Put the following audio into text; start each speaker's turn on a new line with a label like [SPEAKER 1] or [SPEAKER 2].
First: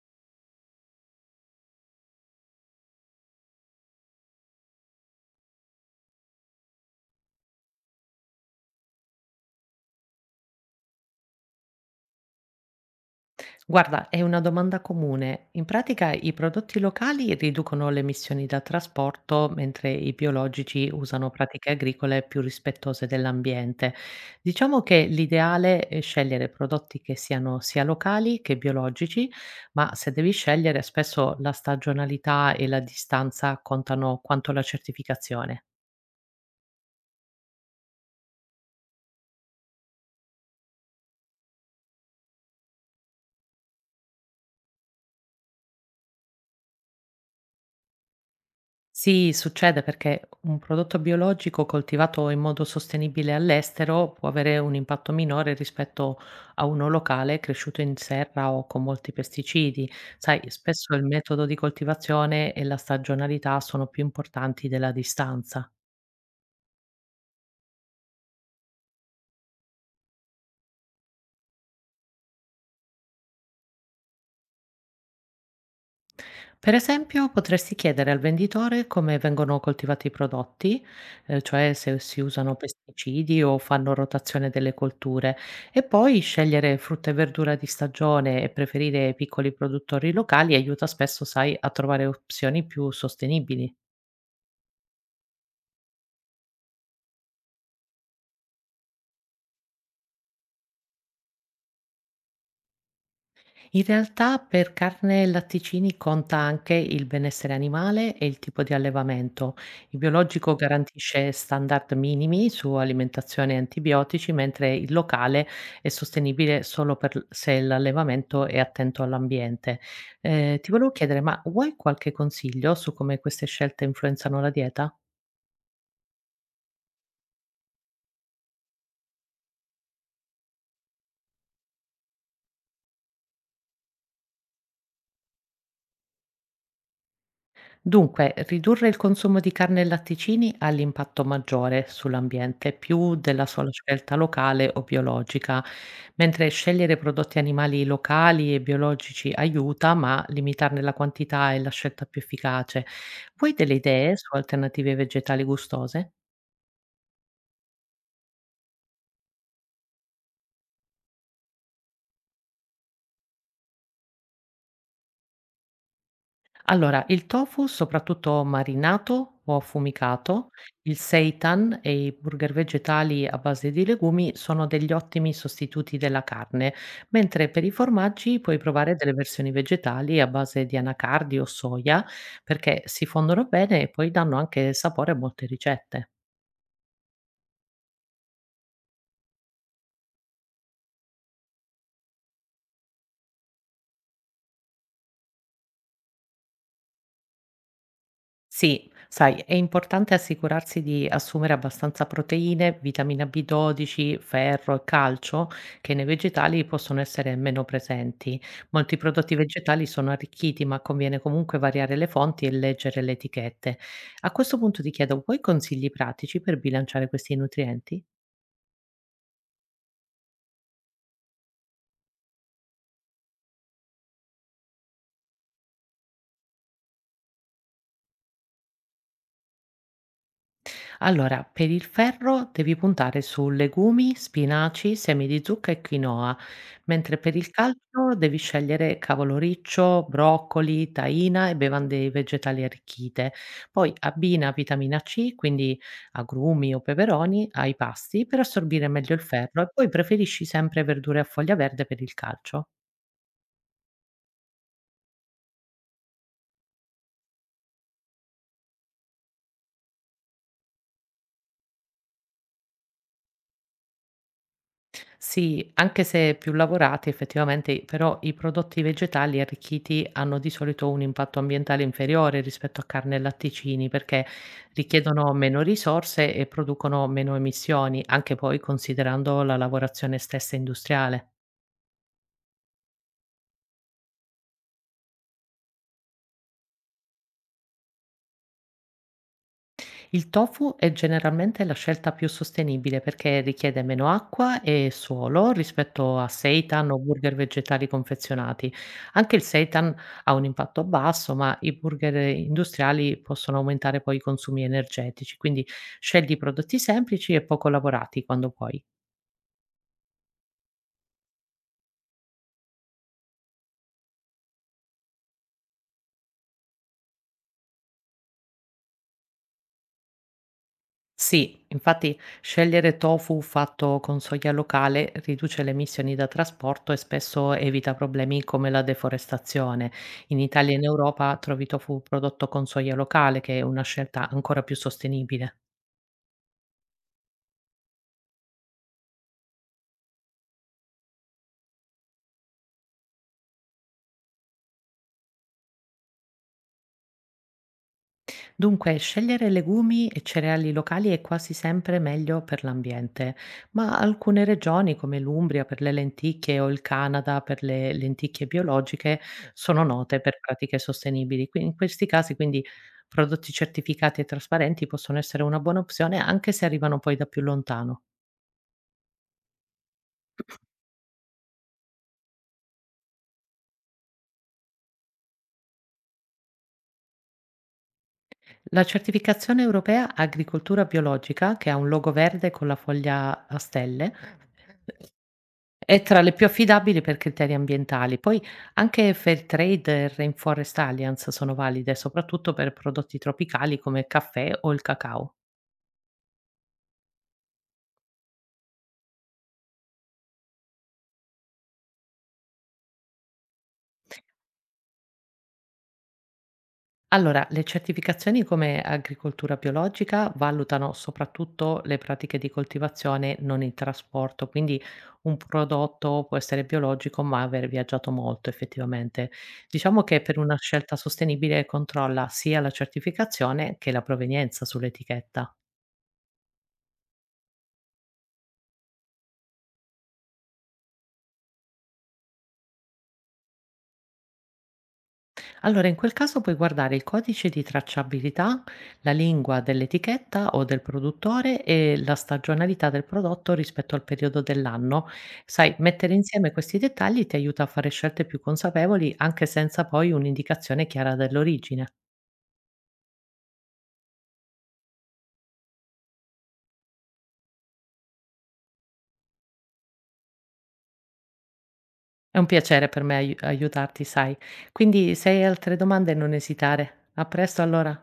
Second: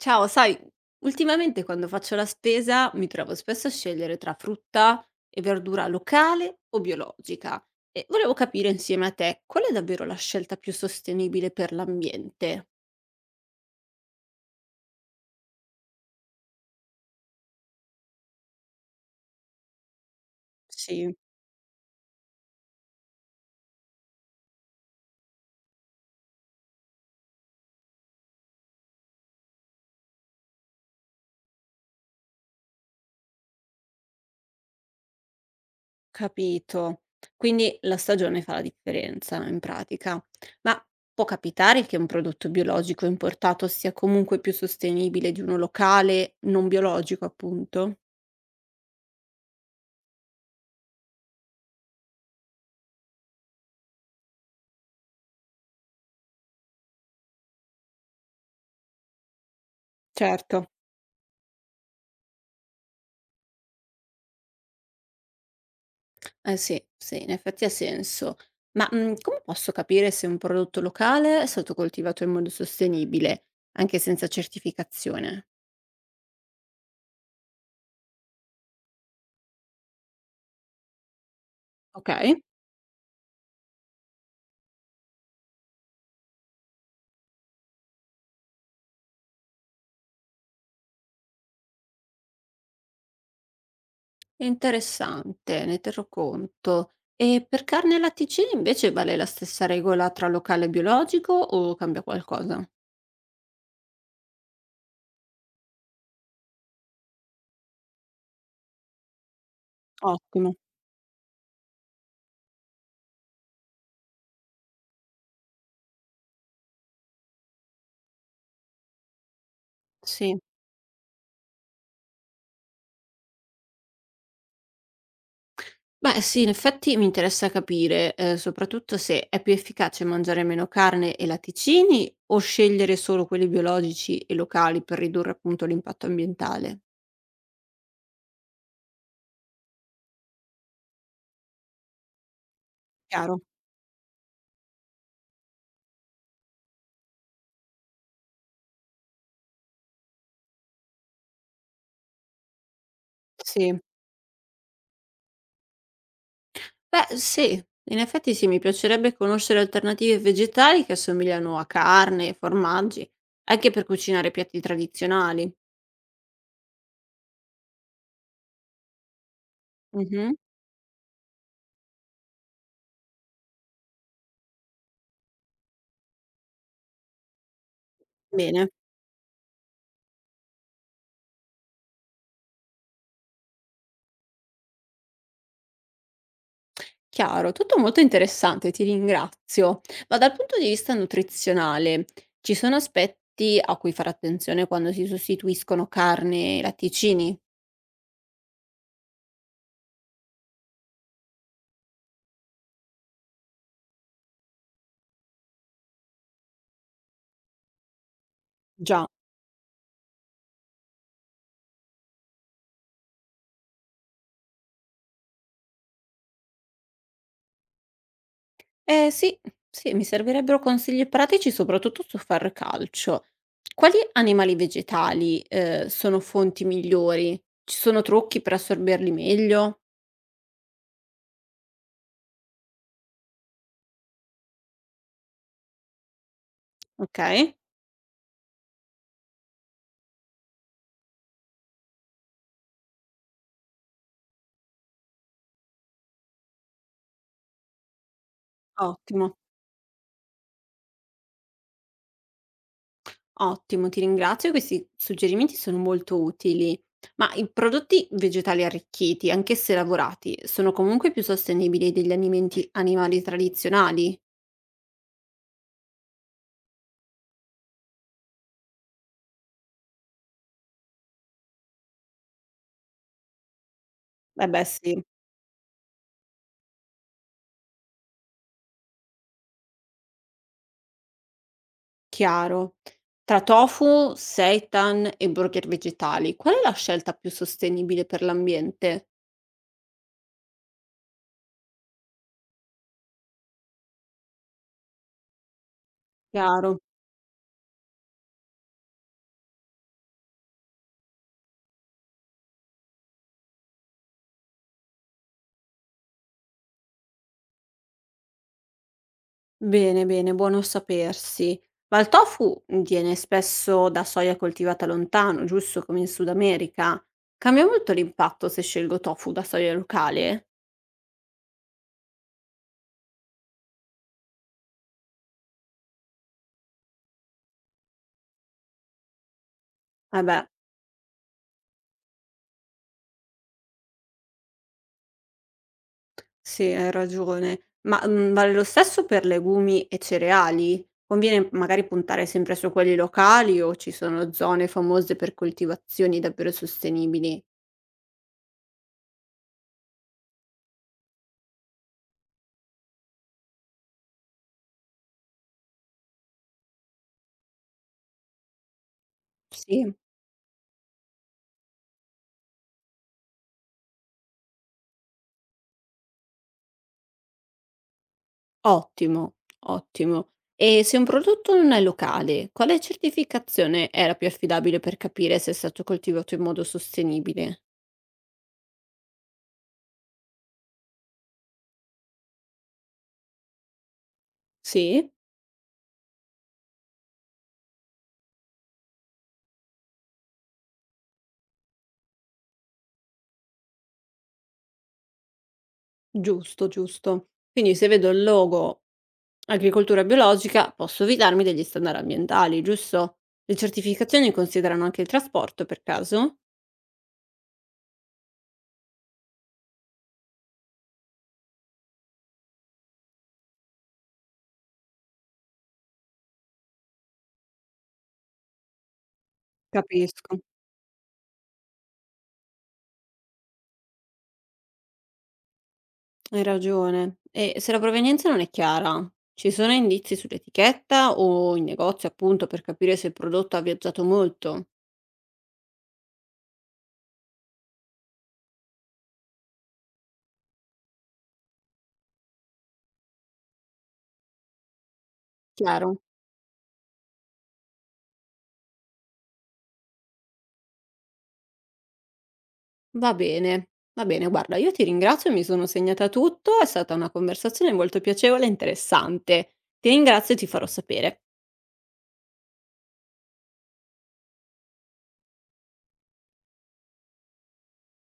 [SPEAKER 1] Ciao, sai, ultimamente quando faccio la spesa mi trovo spesso a scegliere tra frutta e verdura locale o biologica e volevo capire insieme a te qual è davvero la scelta più sostenibile per l'ambiente.
[SPEAKER 2] Guarda, è una domanda comune. In pratica i prodotti locali riducono le emissioni da trasporto, mentre i biologici
[SPEAKER 1] Sì,
[SPEAKER 2] usano pratiche agricole più rispettose dell'ambiente. Diciamo che l'ideale è scegliere prodotti che siano sia locali che biologici, ma se devi scegliere spesso la stagionalità e la distanza contano quanto la certificazione.
[SPEAKER 1] capito. Quindi la stagione fa la differenza in pratica. Ma può capitare che un prodotto biologico importato sia comunque più sostenibile di uno locale non biologico, appunto?
[SPEAKER 2] Sì, succede perché un prodotto biologico coltivato in modo sostenibile all'estero può avere un impatto minore rispetto a uno locale cresciuto in serra o con molti pesticidi. Sai,
[SPEAKER 1] Certo.
[SPEAKER 2] spesso il metodo di coltivazione e la stagionalità sono più importanti della distanza.
[SPEAKER 1] Eh sì, sì, in effetti ha senso. Ma, come posso capire se un prodotto locale è stato coltivato in modo sostenibile, anche senza certificazione?
[SPEAKER 2] Per esempio, potresti chiedere al venditore come vengono coltivati i prodotti, cioè se si
[SPEAKER 1] Ok?
[SPEAKER 2] usano pesticidi o fanno rotazione delle colture, e poi scegliere frutta e verdura di stagione e preferire piccoli produttori locali aiuta spesso, sai, a trovare opzioni più sostenibili.
[SPEAKER 1] Interessante, ne terrò conto. E per carne e latticini invece vale la stessa regola tra locale e biologico o cambia qualcosa?
[SPEAKER 2] In realtà per carne e latticini conta anche il benessere animale e il tipo di allevamento. Il
[SPEAKER 1] Ottimo,
[SPEAKER 2] biologico garantisce standard minimi su alimentazione e antibiotici, mentre il locale è sostenibile se l'allevamento è attento all'ambiente.
[SPEAKER 1] sì.
[SPEAKER 2] Ti volevo chiedere, ma vuoi qualche consiglio su come queste scelte influenzano la dieta?
[SPEAKER 1] Beh sì, in effetti mi interessa capire, soprattutto se è più efficace mangiare meno carne e latticini o scegliere solo quelli biologici e locali per ridurre appunto l'impatto ambientale.
[SPEAKER 2] Dunque, ridurre il consumo di carne e latticini ha l'impatto maggiore sull'ambiente, più
[SPEAKER 1] Chiaro?
[SPEAKER 2] della sola scelta locale o biologica, mentre scegliere prodotti animali locali e biologici aiuta, ma limitarne la quantità è la scelta più efficace. Vuoi delle
[SPEAKER 1] Sì.
[SPEAKER 2] idee su alternative vegetali gustose?
[SPEAKER 1] Beh sì, in effetti sì, mi piacerebbe conoscere alternative vegetali che assomigliano a carne, e formaggi, anche per cucinare piatti tradizionali.
[SPEAKER 2] Allora, il tofu, soprattutto marinato o
[SPEAKER 1] Mh-mh.
[SPEAKER 2] affumicato, il seitan e i burger vegetali a base di legumi sono degli ottimi sostituti della carne, mentre per i formaggi puoi
[SPEAKER 1] Bene.
[SPEAKER 2] provare delle versioni vegetali a base di anacardi o soia, perché si fondono bene e poi danno anche sapore a molte ricette.
[SPEAKER 1] Chiaro, tutto molto interessante, ti ringrazio. Ma dal punto di vista nutrizionale, ci sono aspetti a cui fare attenzione quando si sostituiscono carne e latticini?
[SPEAKER 2] Sì, sai, è importante assicurarsi di assumere abbastanza proteine, vitamina B12, ferro e calcio, che nei vegetali possono essere meno presenti. Molti
[SPEAKER 1] Già,
[SPEAKER 2] prodotti vegetali sono arricchiti, ma conviene comunque variare le fonti e leggere le etichette. A questo punto ti chiedo, vuoi consigli pratici per bilanciare questi nutrienti?
[SPEAKER 1] eh sì, sì, mi servirebbero consigli pratici soprattutto su far calcio. Quali animali vegetali, sono fonti migliori? Ci sono trucchi per assorberli meglio?
[SPEAKER 2] Allora, per il ferro devi puntare su legumi, spinaci, semi di zucca e quinoa,
[SPEAKER 1] Ok,
[SPEAKER 2] mentre per il calcio devi scegliere cavolo riccio, broccoli, taina e bevande vegetali arricchite. Poi abbina vitamina C, quindi agrumi o peperoni, ai pasti per assorbire meglio il
[SPEAKER 1] ottimo.
[SPEAKER 2] ferro e poi preferisci sempre verdure a foglia verde per il calcio.
[SPEAKER 1] Ottimo, ti ringrazio, questi suggerimenti sono molto utili. Ma i prodotti vegetali arricchiti, anche se lavorati, sono comunque più sostenibili degli alimenti animali tradizionali?
[SPEAKER 2] Sì, anche se più lavorati effettivamente, però i prodotti vegetali arricchiti hanno di solito un impatto ambientale inferiore rispetto a carne e latticini perché
[SPEAKER 1] Eh beh, sì,
[SPEAKER 2] richiedono meno risorse e producono meno emissioni, anche poi considerando la lavorazione stessa industriale.
[SPEAKER 1] chiaro. Tra tofu, seitan e burger vegetali, qual è la scelta più sostenibile per l'ambiente?
[SPEAKER 2] Il tofu è generalmente la scelta più sostenibile perché richiede meno acqua e suolo rispetto a
[SPEAKER 1] Chiaro.
[SPEAKER 2] seitan o burger vegetali confezionati. Anche il seitan ha un impatto basso, ma i burger industriali possono aumentare poi i consumi energetici, quindi scegli prodotti semplici e poco lavorati quando puoi.
[SPEAKER 1] Bene, bene, buono sapersi. Ma il tofu viene spesso da soia coltivata lontano, giusto come in Sud America. Cambia molto l'impatto se scelgo tofu da soia locale?
[SPEAKER 2] Sì, infatti scegliere tofu fatto con soia locale riduce le emissioni da trasporto e spesso evita problemi come la deforestazione.
[SPEAKER 1] Eh
[SPEAKER 2] In
[SPEAKER 1] beh,
[SPEAKER 2] Italia e in Europa trovi tofu prodotto con soia locale, che è una scelta ancora più sostenibile.
[SPEAKER 1] sì, hai ragione. Ma vale lo stesso per legumi e cereali? Conviene magari puntare sempre su quelli locali o ci sono zone famose per coltivazioni davvero sostenibili?
[SPEAKER 2] Dunque, scegliere legumi e cereali locali è quasi sempre meglio per l'ambiente, ma alcune regioni come l'Umbria per le lenticchie o il Canada per le lenticchie biologiche sono
[SPEAKER 1] Sì.
[SPEAKER 2] note per pratiche sostenibili. Quindi in questi casi, quindi prodotti certificati e trasparenti possono essere una buona opzione anche se arrivano poi da più lontano.
[SPEAKER 1] Ottimo, ottimo. E se un prodotto non è locale, quale certificazione è la più affidabile per capire se è stato coltivato in modo sostenibile?
[SPEAKER 2] La certificazione europea Agricoltura biologica, che ha un logo verde con la foglia a stelle,
[SPEAKER 1] Sì,
[SPEAKER 2] è tra le più affidabili per criteri ambientali. Poi anche Fairtrade e Rainforest Alliance sono valide, soprattutto per prodotti tropicali come il caffè o il cacao.
[SPEAKER 1] giusto, giusto. Quindi se vedo il logo agricoltura biologica, posso fidarmi degli standard ambientali, giusto? Le certificazioni considerano anche il trasporto, per caso?
[SPEAKER 2] Allora, le certificazioni come agricoltura biologica valutano soprattutto le pratiche di coltivazione, non il trasporto, quindi un prodotto può essere biologico ma aver viaggiato molto effettivamente. Diciamo che per
[SPEAKER 1] Capisco.
[SPEAKER 2] una scelta sostenibile controlla sia la certificazione che la provenienza sull'etichetta.
[SPEAKER 1] Hai ragione. E se la provenienza non è chiara, ci sono indizi sull'etichetta o in negozio, appunto, per capire se il prodotto ha viaggiato molto?
[SPEAKER 2] Allora, in quel caso puoi guardare il codice di tracciabilità, la lingua dell'etichetta o del produttore e la stagionalità del prodotto rispetto al periodo dell'anno. Sai,
[SPEAKER 1] Chiaro,
[SPEAKER 2] mettere insieme questi dettagli ti aiuta a fare scelte più consapevoli anche senza poi un'indicazione chiara dell'origine.
[SPEAKER 1] va bene, va bene. Guarda, io ti ringrazio, mi sono segnata tutto, è stata una conversazione molto piacevole e interessante. Ti ringrazio e ti farò sapere.
[SPEAKER 2] È un piacere per me aiutarti, sai. Quindi, se hai altre domande, non esitare. A presto allora.